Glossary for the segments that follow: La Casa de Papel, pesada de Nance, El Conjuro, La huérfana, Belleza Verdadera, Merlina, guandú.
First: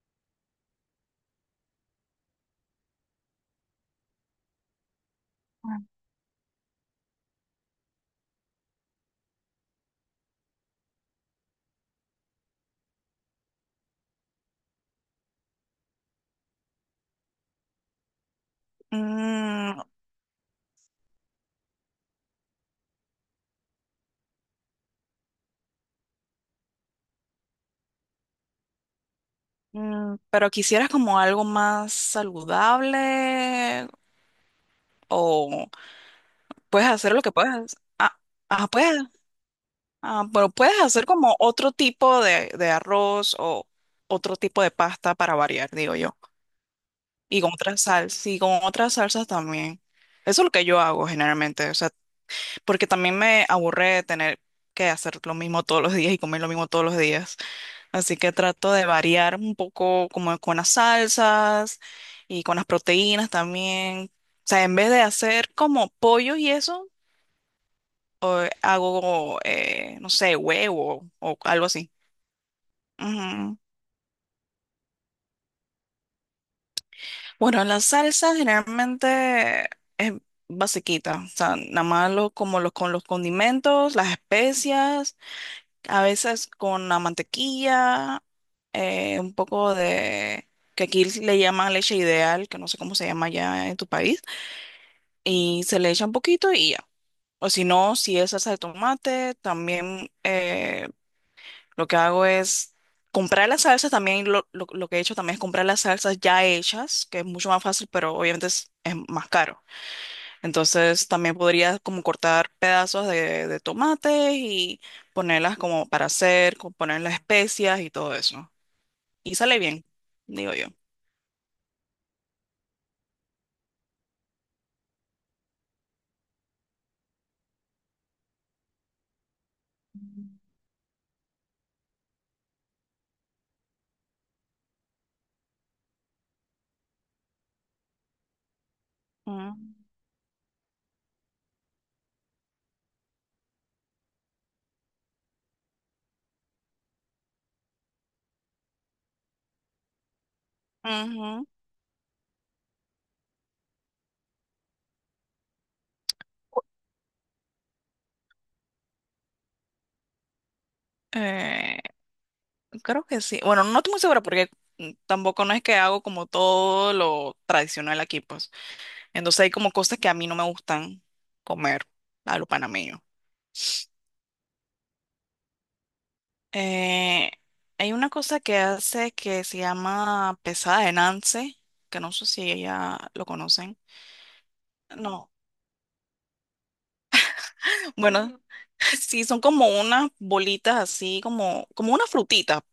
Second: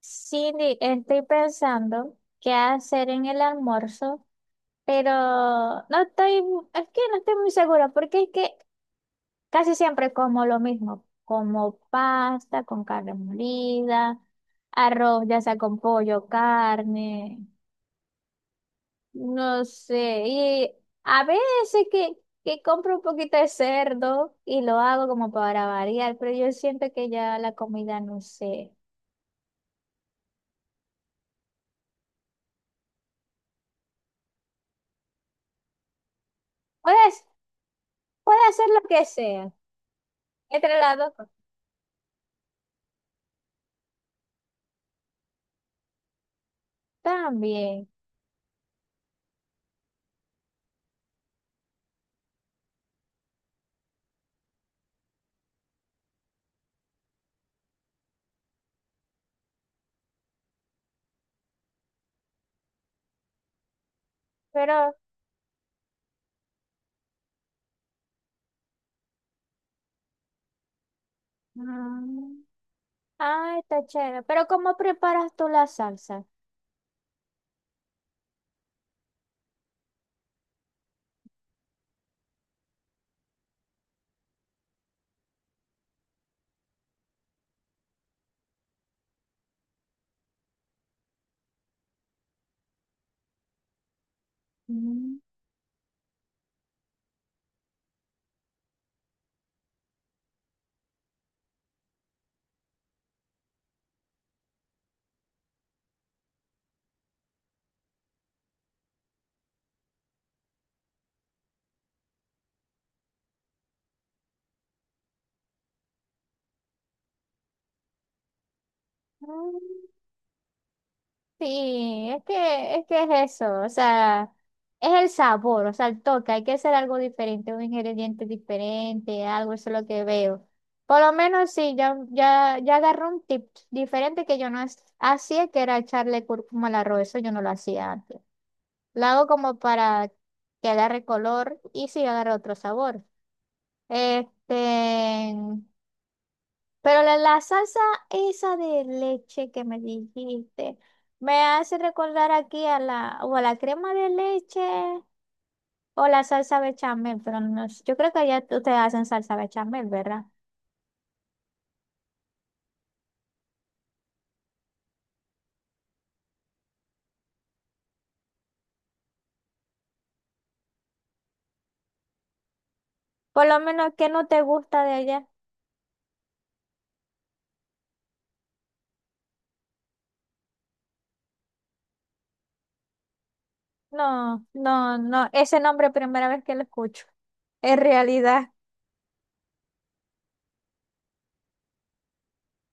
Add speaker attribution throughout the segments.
Speaker 1: Cindy, estoy pensando qué hacer en el almuerzo, pero no estoy, es que no estoy muy segura, porque es que casi siempre como lo mismo, como pasta con carne molida, arroz, ya sea con pollo, carne, no
Speaker 2: Mm,
Speaker 1: sé. Y a veces que compro un poquito de cerdo y lo hago como para variar, pero yo siento que ya la comida, no sé,
Speaker 2: pero quisieras como algo más saludable o puedes hacer
Speaker 1: puedes,
Speaker 2: lo que puedes. Ah,
Speaker 1: puede hacer
Speaker 2: ah,
Speaker 1: lo
Speaker 2: puedes.
Speaker 1: que sea.
Speaker 2: Ah, pero
Speaker 1: Entre
Speaker 2: puedes
Speaker 1: las
Speaker 2: hacer
Speaker 1: dos cosas.
Speaker 2: como otro tipo de arroz o otro tipo de pasta para variar, digo yo. Y con otras
Speaker 1: También,
Speaker 2: salsas, y con otras salsas también. Eso es lo que yo hago generalmente. O sea, porque también me aburre tener que hacer lo mismo todos los días y comer lo mismo todos los días. Así que trato de variar un poco como con las salsas y con las proteínas también. O sea, en vez
Speaker 1: pero...
Speaker 2: de hacer como pollo y eso, hago, no sé, huevo o algo así.
Speaker 1: mm, ah,
Speaker 2: Ujú.
Speaker 1: está chévere. Pero ¿cómo preparas tú la salsa?
Speaker 2: Bueno, la salsa generalmente es basiquita. O sea, nada más lo- como los, con los condimentos, las especias. A veces con la mantequilla, un poco de, que aquí le llaman leche ideal, que no sé cómo se llama allá en tu país,
Speaker 1: Mm.
Speaker 2: y se le echa un poquito y ya. O si no, si es salsa de tomate, también, lo que hago es comprar las salsas, también lo que he hecho también es comprar las salsas ya hechas, que es mucho más fácil, pero obviamente es más caro. Entonces también podrías como cortar pedazos de tomates y ponerlas como para hacer, poner las especias y todo eso. Y sale bien,
Speaker 1: Mm.
Speaker 2: digo yo.
Speaker 1: Sí, es que, es que es eso, o sea, es el sabor, o sea, el toque, hay que hacer algo diferente, un ingrediente diferente, algo, eso es lo que veo. Por lo menos sí, ya, ya, ya agarré un tip diferente que yo no es- hacía, que era echarle cúrcuma al arroz, eso yo no lo hacía antes. La hago como
Speaker 2: Mm,
Speaker 1: para que agarre color y sí agarre otro sabor. Este, pero la salsa esa de leche que me dijiste, me
Speaker 2: ujú.
Speaker 1: hace recordar aquí a la, o a la crema de leche o la salsa bechamel, pero no, sé, yo creo que allá ustedes hacen salsa bechamel, ¿verdad?
Speaker 2: Eh, creo que sí. Bueno, no estoy muy segura porque tampoco no es que hago como todo lo tradicional aquí, pues. Entonces hay como cosas que a mí no me gustan comer a lo panameño.
Speaker 1: Por lo menos que no te gusta de allá.
Speaker 2: Eh, hay una cosa que hace que se llama pesada de Nance, que no sé si ella lo conocen.
Speaker 1: No, no, no,
Speaker 2: No.
Speaker 1: ese nombre primera vez que lo escucho. En
Speaker 2: Bueno,
Speaker 1: realidad.
Speaker 2: sí, son como unas bolitas así, como, como una frutita.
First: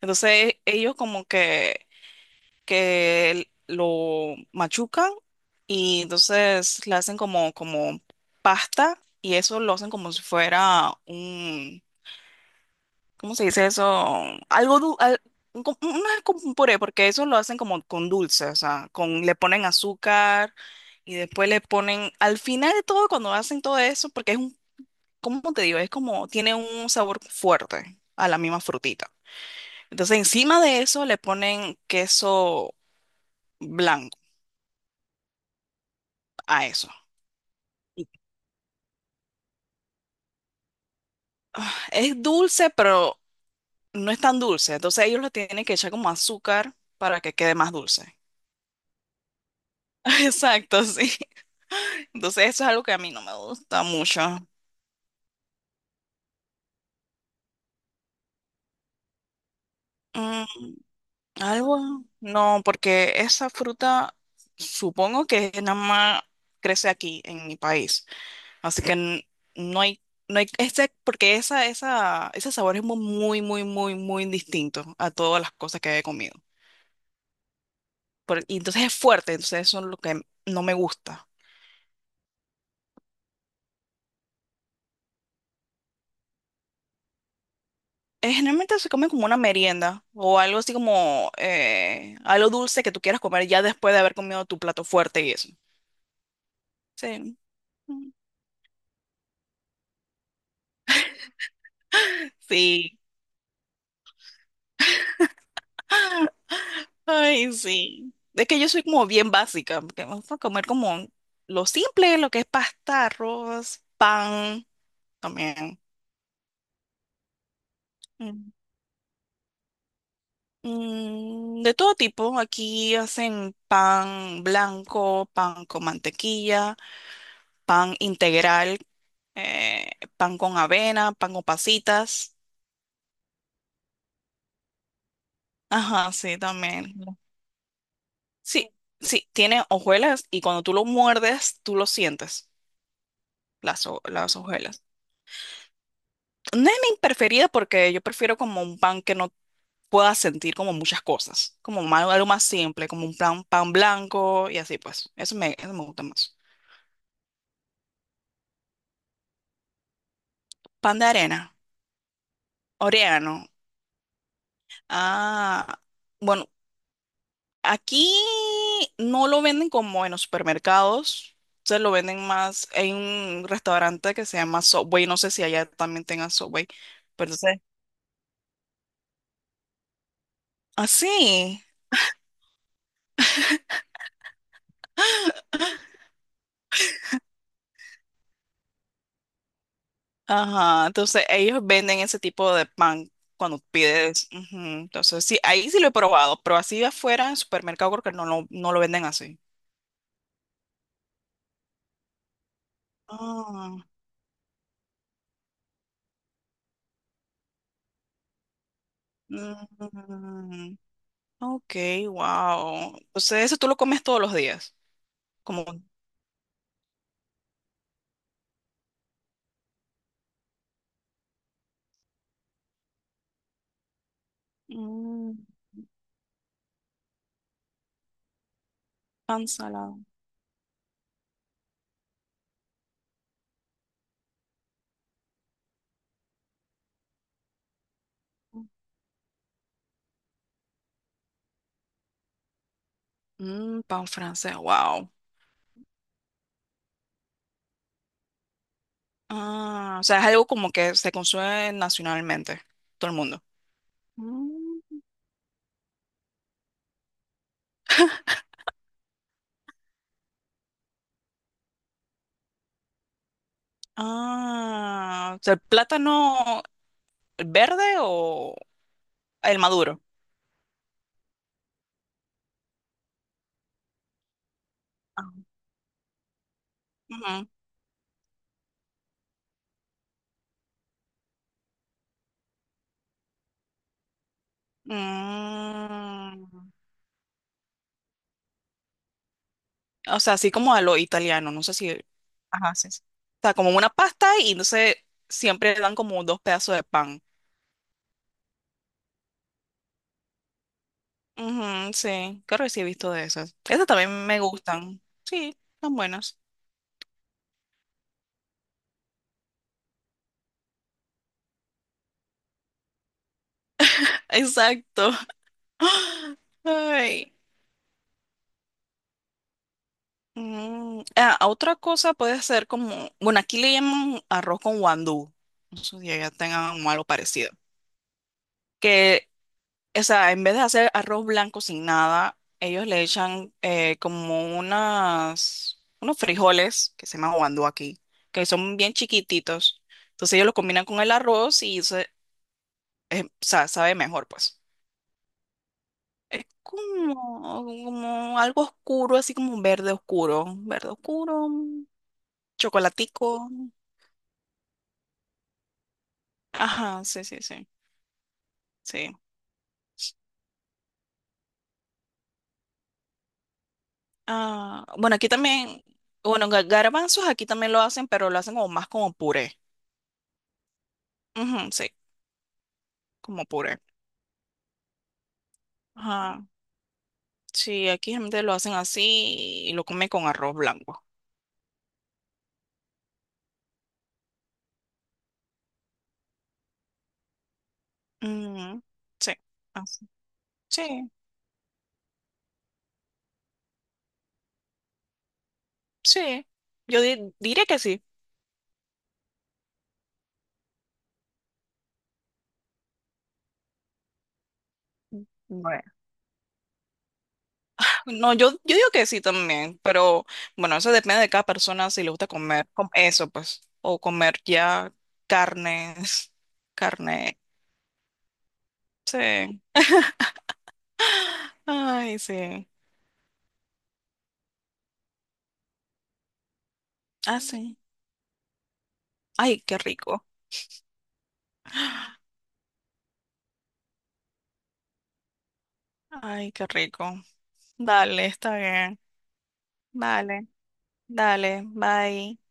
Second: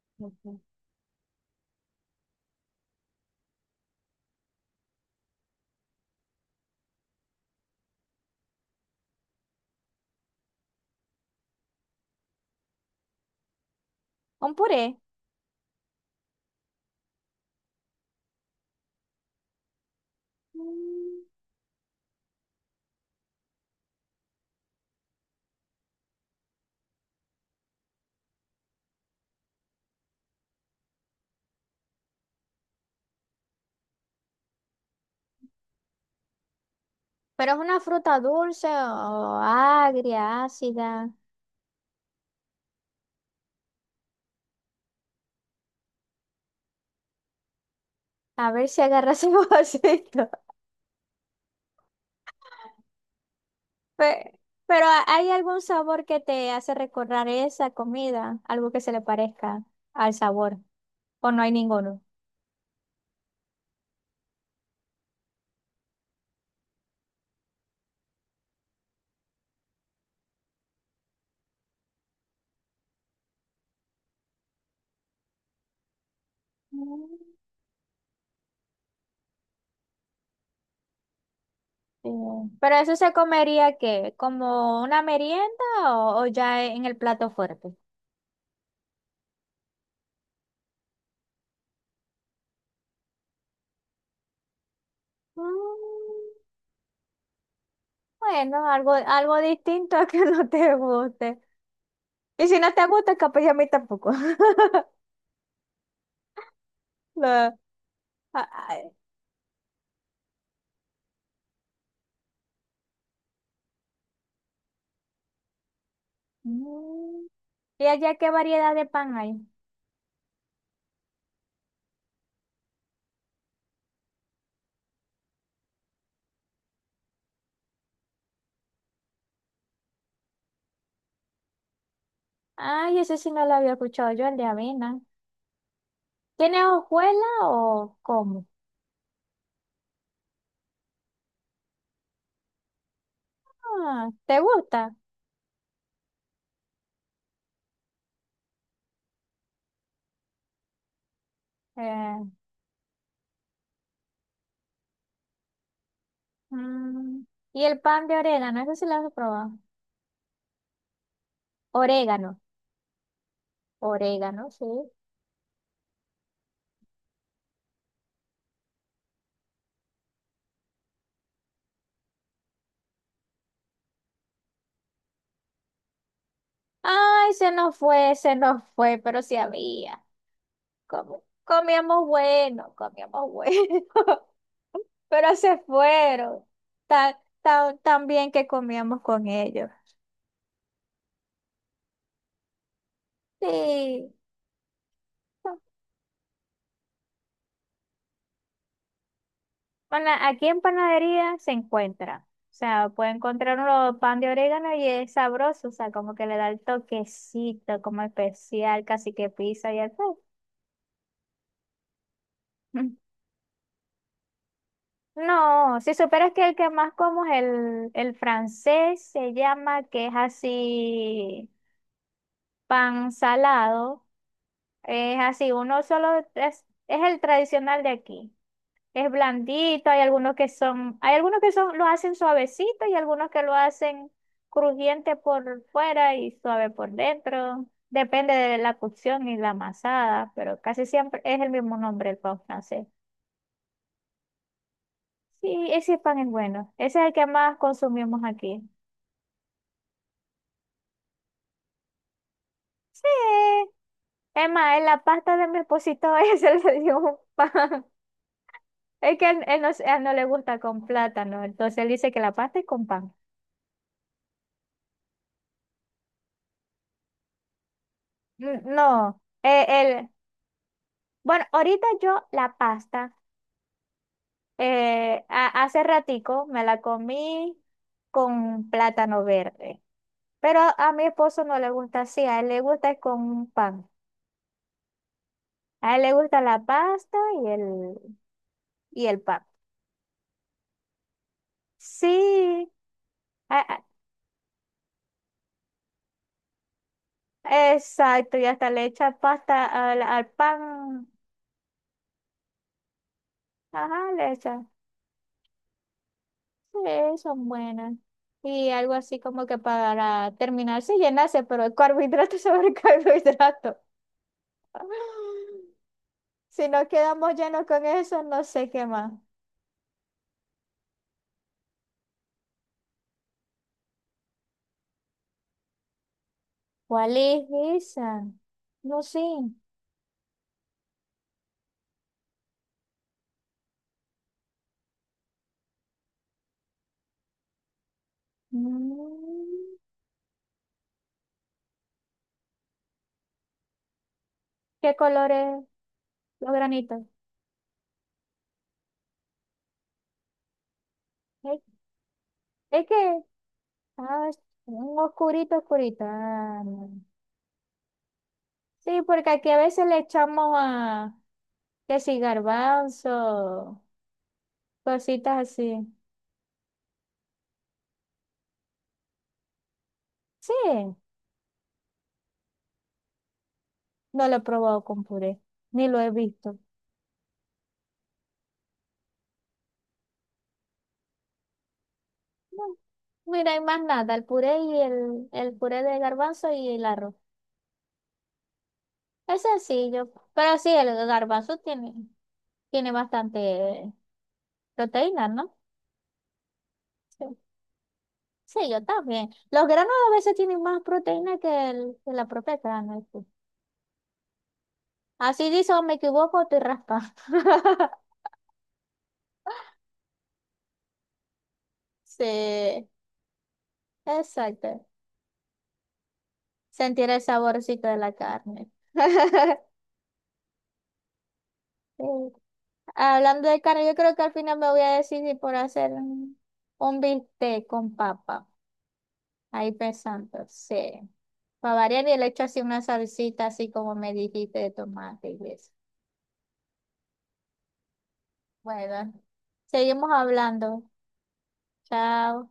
Speaker 2: Entonces
Speaker 1: Ujú.
Speaker 2: ellos como que, que lo machucan y entonces le hacen como, como pasta y eso lo hacen como si fuera, ¿cómo se dice eso?
Speaker 1: Un
Speaker 2: Algo dul-
Speaker 1: puré.
Speaker 2: al- un co- no es como un puré, porque eso lo hacen como con dulce, o sea, con, le ponen azúcar y
Speaker 1: Mm.
Speaker 2: después le ponen, al final de todo, cuando hacen todo eso, porque es un, ¿cómo te digo? Es como, tiene un sabor fuerte a la misma frutita. Entonces, encima de eso le ponen queso blanco a eso.
Speaker 1: Pero ¿es una
Speaker 2: Y,
Speaker 1: fruta dulce o agria, ácida?
Speaker 2: Es dulce, pero no es tan dulce. Entonces, ellos lo tienen que echar como azúcar para que quede más dulce.
Speaker 1: A ver si agarras un vasito.
Speaker 2: Exacto, sí. Entonces, eso es algo que a mí no me gusta mucho.
Speaker 1: Pe- Pero ¿hay algún sabor que te hace recordar esa comida? Algo que se le parezca al
Speaker 2: Mm,
Speaker 1: sabor. ¿O no hay ninguno?
Speaker 2: no, porque esa fruta supongo que nada más crece aquí en mi país. Así que no hay, no hay, porque ese sabor es muy, muy, muy, muy distinto a todas las cosas que he comido.
Speaker 1: Mm,
Speaker 2: Y entonces es fuerte, entonces eso es lo que no me gusta.
Speaker 1: bien. Pero eso se comería ¿qué? ¿Como una merienda o ya en el plato fuerte?
Speaker 2: Generalmente se come como una merienda o algo así como, algo dulce que tú quieras comer ya después de haber comido tu plato fuerte y eso.
Speaker 1: Mm.
Speaker 2: Sí.
Speaker 1: Bueno, algo, algo distinto a que no te guste. Y si no te
Speaker 2: Sí,
Speaker 1: gusta, capaz ya a mí tampoco.
Speaker 2: ay,
Speaker 1: No.
Speaker 2: sí.
Speaker 1: Ah,
Speaker 2: Es que yo soy
Speaker 1: ah.
Speaker 2: como bien básica, porque vamos a comer como lo simple, lo que es pasta, arroz, pan, también.
Speaker 1: Mm. ¿Y allá qué
Speaker 2: Mm.
Speaker 1: variedad de pan hay?
Speaker 2: De todo tipo, aquí hacen pan blanco, pan con mantequilla, pan integral, eh, pan con avena, pan con pasitas.
Speaker 1: Ay, ese sí no lo había escuchado yo, el de avena.
Speaker 2: Ajá, sí,
Speaker 1: ¿Tiene
Speaker 2: también.
Speaker 1: hojuela o cómo?
Speaker 2: Sí, sí, tiene hojuelas y cuando tú lo muerdes, tú lo sientes, las,
Speaker 1: Ah,
Speaker 2: las
Speaker 1: ¿te
Speaker 2: hojuelas.
Speaker 1: gusta?
Speaker 2: No es mi preferida porque yo prefiero como un pan que no pueda sentir como muchas cosas,
Speaker 1: Eh,
Speaker 2: algo más simple, como un pan, pan blanco y así pues. Eso me gusta más.
Speaker 1: mm. ¿Y el pan de orégano? Eso sí lo has probado.
Speaker 2: Pan de arena,
Speaker 1: Orégano,
Speaker 2: orégano.
Speaker 1: orégano, sí.
Speaker 2: Ah, bueno, aquí no lo venden como en los supermercados, se lo venden más en un restaurante que se llama Subway, no sé si allá también tengan Subway, pero
Speaker 1: Ay,
Speaker 2: entonces,
Speaker 1: se nos fue, pero sí había. Como-
Speaker 2: así.
Speaker 1: Comíamos bueno, pero se fueron. Tan, tan, tan bien que comíamos con ellos.
Speaker 2: Ajá, entonces ellos venden ese tipo de pan cuando
Speaker 1: Sí.
Speaker 2: pides. Ujú, entonces, sí, ahí sí lo he probado, pero así afuera en supermercado creo que no no lo venden así.
Speaker 1: Pana- aquí en panadería se encuentra. O sea, puede encontrar
Speaker 2: Ah,
Speaker 1: uno pan de orégano y es sabroso, o sea, como que le da el toquecito, como especial, casi que pizza y todo.
Speaker 2: mm, ok, wow. Entonces, eso tú lo comes todos los días, como
Speaker 1: No, si superas que el que más como es el francés, se llama, que es así, pan salado, es
Speaker 2: mm,
Speaker 1: así, uno solo, es el tradicional de aquí. Es
Speaker 2: pan
Speaker 1: blandito,
Speaker 2: salado.
Speaker 1: hay algunos que son, hay algunos que son, lo hacen suavecito y algunos que lo hacen crujiente por fuera y suave por dentro. Depende de la cocción y la amasada, pero casi siempre es el mismo nombre, el pan francés.
Speaker 2: Mm, pan francés, wow.
Speaker 1: Sí, ese pan es bueno. Ese es el que más consumimos aquí.
Speaker 2: Ah, o sea, es algo como que se consume nacionalmente, todo el mundo.
Speaker 1: Sí. Es más,
Speaker 2: Mm,
Speaker 1: en la pasta de mi esposito ese le dio un pan. Es que él no, a él no le gusta con plátano, entonces él dice que la pasta es con pan.
Speaker 2: ah, o sea, el plátano. El ¿verde o
Speaker 1: N- No,
Speaker 2: el
Speaker 1: él,
Speaker 2: maduro?
Speaker 1: él- Bueno, ahorita yo la pasta,
Speaker 2: Ah.
Speaker 1: a- hace ratico me la
Speaker 2: Ujú.
Speaker 1: comí con plátano verde, pero a mi esposo no le gusta así, a él le gusta es con un pan, a él le gusta
Speaker 2: Mm,
Speaker 1: la pasta y el, y el pan.
Speaker 2: o sea, así como a lo italiano, no sé si...
Speaker 1: Sí,
Speaker 2: Ajá, sí, sí. O sea, como
Speaker 1: a-
Speaker 2: una pasta y entonces siempre le dan como dos pedazos de pan.
Speaker 1: exacto, y hasta le echa pasta al, al pan,
Speaker 2: Ujú, sí, creo que sí he visto de esas. Esas
Speaker 1: ajá,
Speaker 2: también
Speaker 1: le
Speaker 2: me
Speaker 1: echa,
Speaker 2: gustan. Sí, son buenas.
Speaker 1: sí, son buenas. Y algo así como que para terminarse y llenarse, pero el carbohidrato sobre el carbohidrato.
Speaker 2: Exacto.
Speaker 1: Si nos
Speaker 2: Ay.
Speaker 1: quedamos llenos con eso, no sé qué más.
Speaker 2: Otra cosa puede ser como, bueno, aquí le llaman arroz con guandú. No sé si allá tengan algo
Speaker 1: ¿Cuál es
Speaker 2: parecido.
Speaker 1: esa? No sé.
Speaker 2: Que, o sea, en vez de hacer arroz blanco sin nada, ellos le echan, como unas, unos frijoles que se llaman guandú aquí, que son bien
Speaker 1: Mm.
Speaker 2: chiquititos. Entonces ellos lo combinan con el arroz y se, o sea, sabe mejor, pues.
Speaker 1: ¿Qué colores
Speaker 2: Es
Speaker 1: los granitos?
Speaker 2: como, como algo oscuro, así como verde oscuro,
Speaker 1: Es, es que,
Speaker 2: chocolatico.
Speaker 1: ah, es un oscurito, oscurito. Ah, no.
Speaker 2: Ajá, sí, sí, sí,
Speaker 1: Sí,
Speaker 2: sí.
Speaker 1: porque aquí a veces le echamos a, que si garbanzo,
Speaker 2: Ah, bueno, aquí
Speaker 1: cositas
Speaker 2: también,
Speaker 1: así.
Speaker 2: bueno, garbanzos aquí también lo hacen, pero lo hacen como más como puré.
Speaker 1: Sí,
Speaker 2: Ujú, sí. Como puré.
Speaker 1: no lo he probado con puré, ni lo he
Speaker 2: Ajá.
Speaker 1: visto.
Speaker 2: Sí, aquí gente lo hacen así y lo come con arroz blanco.
Speaker 1: No, mira, hay más nada, el puré y el puré de garbanzo y el arroz.
Speaker 2: Ujú, sí,
Speaker 1: Es
Speaker 2: así.
Speaker 1: sencillo, pero sí, el
Speaker 2: Sí,
Speaker 1: garbanzo tiene, tiene bastante proteína, ¿no?
Speaker 2: sí. Yo
Speaker 1: Sí.
Speaker 2: diría que sí.
Speaker 1: Sí, yo también. Los granos a veces tienen más proteína que, que la propia grana, sí. Así dice, o
Speaker 2: Bueno.
Speaker 1: me equivoco, o estoy raspa.
Speaker 2: No, yo digo que sí también, pero bueno, eso depende de cada persona si le gusta comer
Speaker 1: Sí,
Speaker 2: eso, pues, o comer
Speaker 1: exacto.
Speaker 2: ya carnes,
Speaker 1: Sentir el
Speaker 2: carne.
Speaker 1: saborcito de la carne.
Speaker 2: Sí.
Speaker 1: Sí.
Speaker 2: Ay, sí.
Speaker 1: Hablando de carne, yo creo que al final me voy a decidir por hacer un
Speaker 2: Ah,
Speaker 1: bistec
Speaker 2: sí.
Speaker 1: con papa.
Speaker 2: Ay,
Speaker 1: Ahí
Speaker 2: qué rico.
Speaker 1: pensando, sí. Para variar, y le echo así una salsita, así como me dijiste, de tomate y eso.
Speaker 2: Ay, qué rico. Dale, está bien.
Speaker 1: Bueno, seguimos
Speaker 2: Vale,
Speaker 1: hablando.
Speaker 2: dale, bye.
Speaker 1: Chao.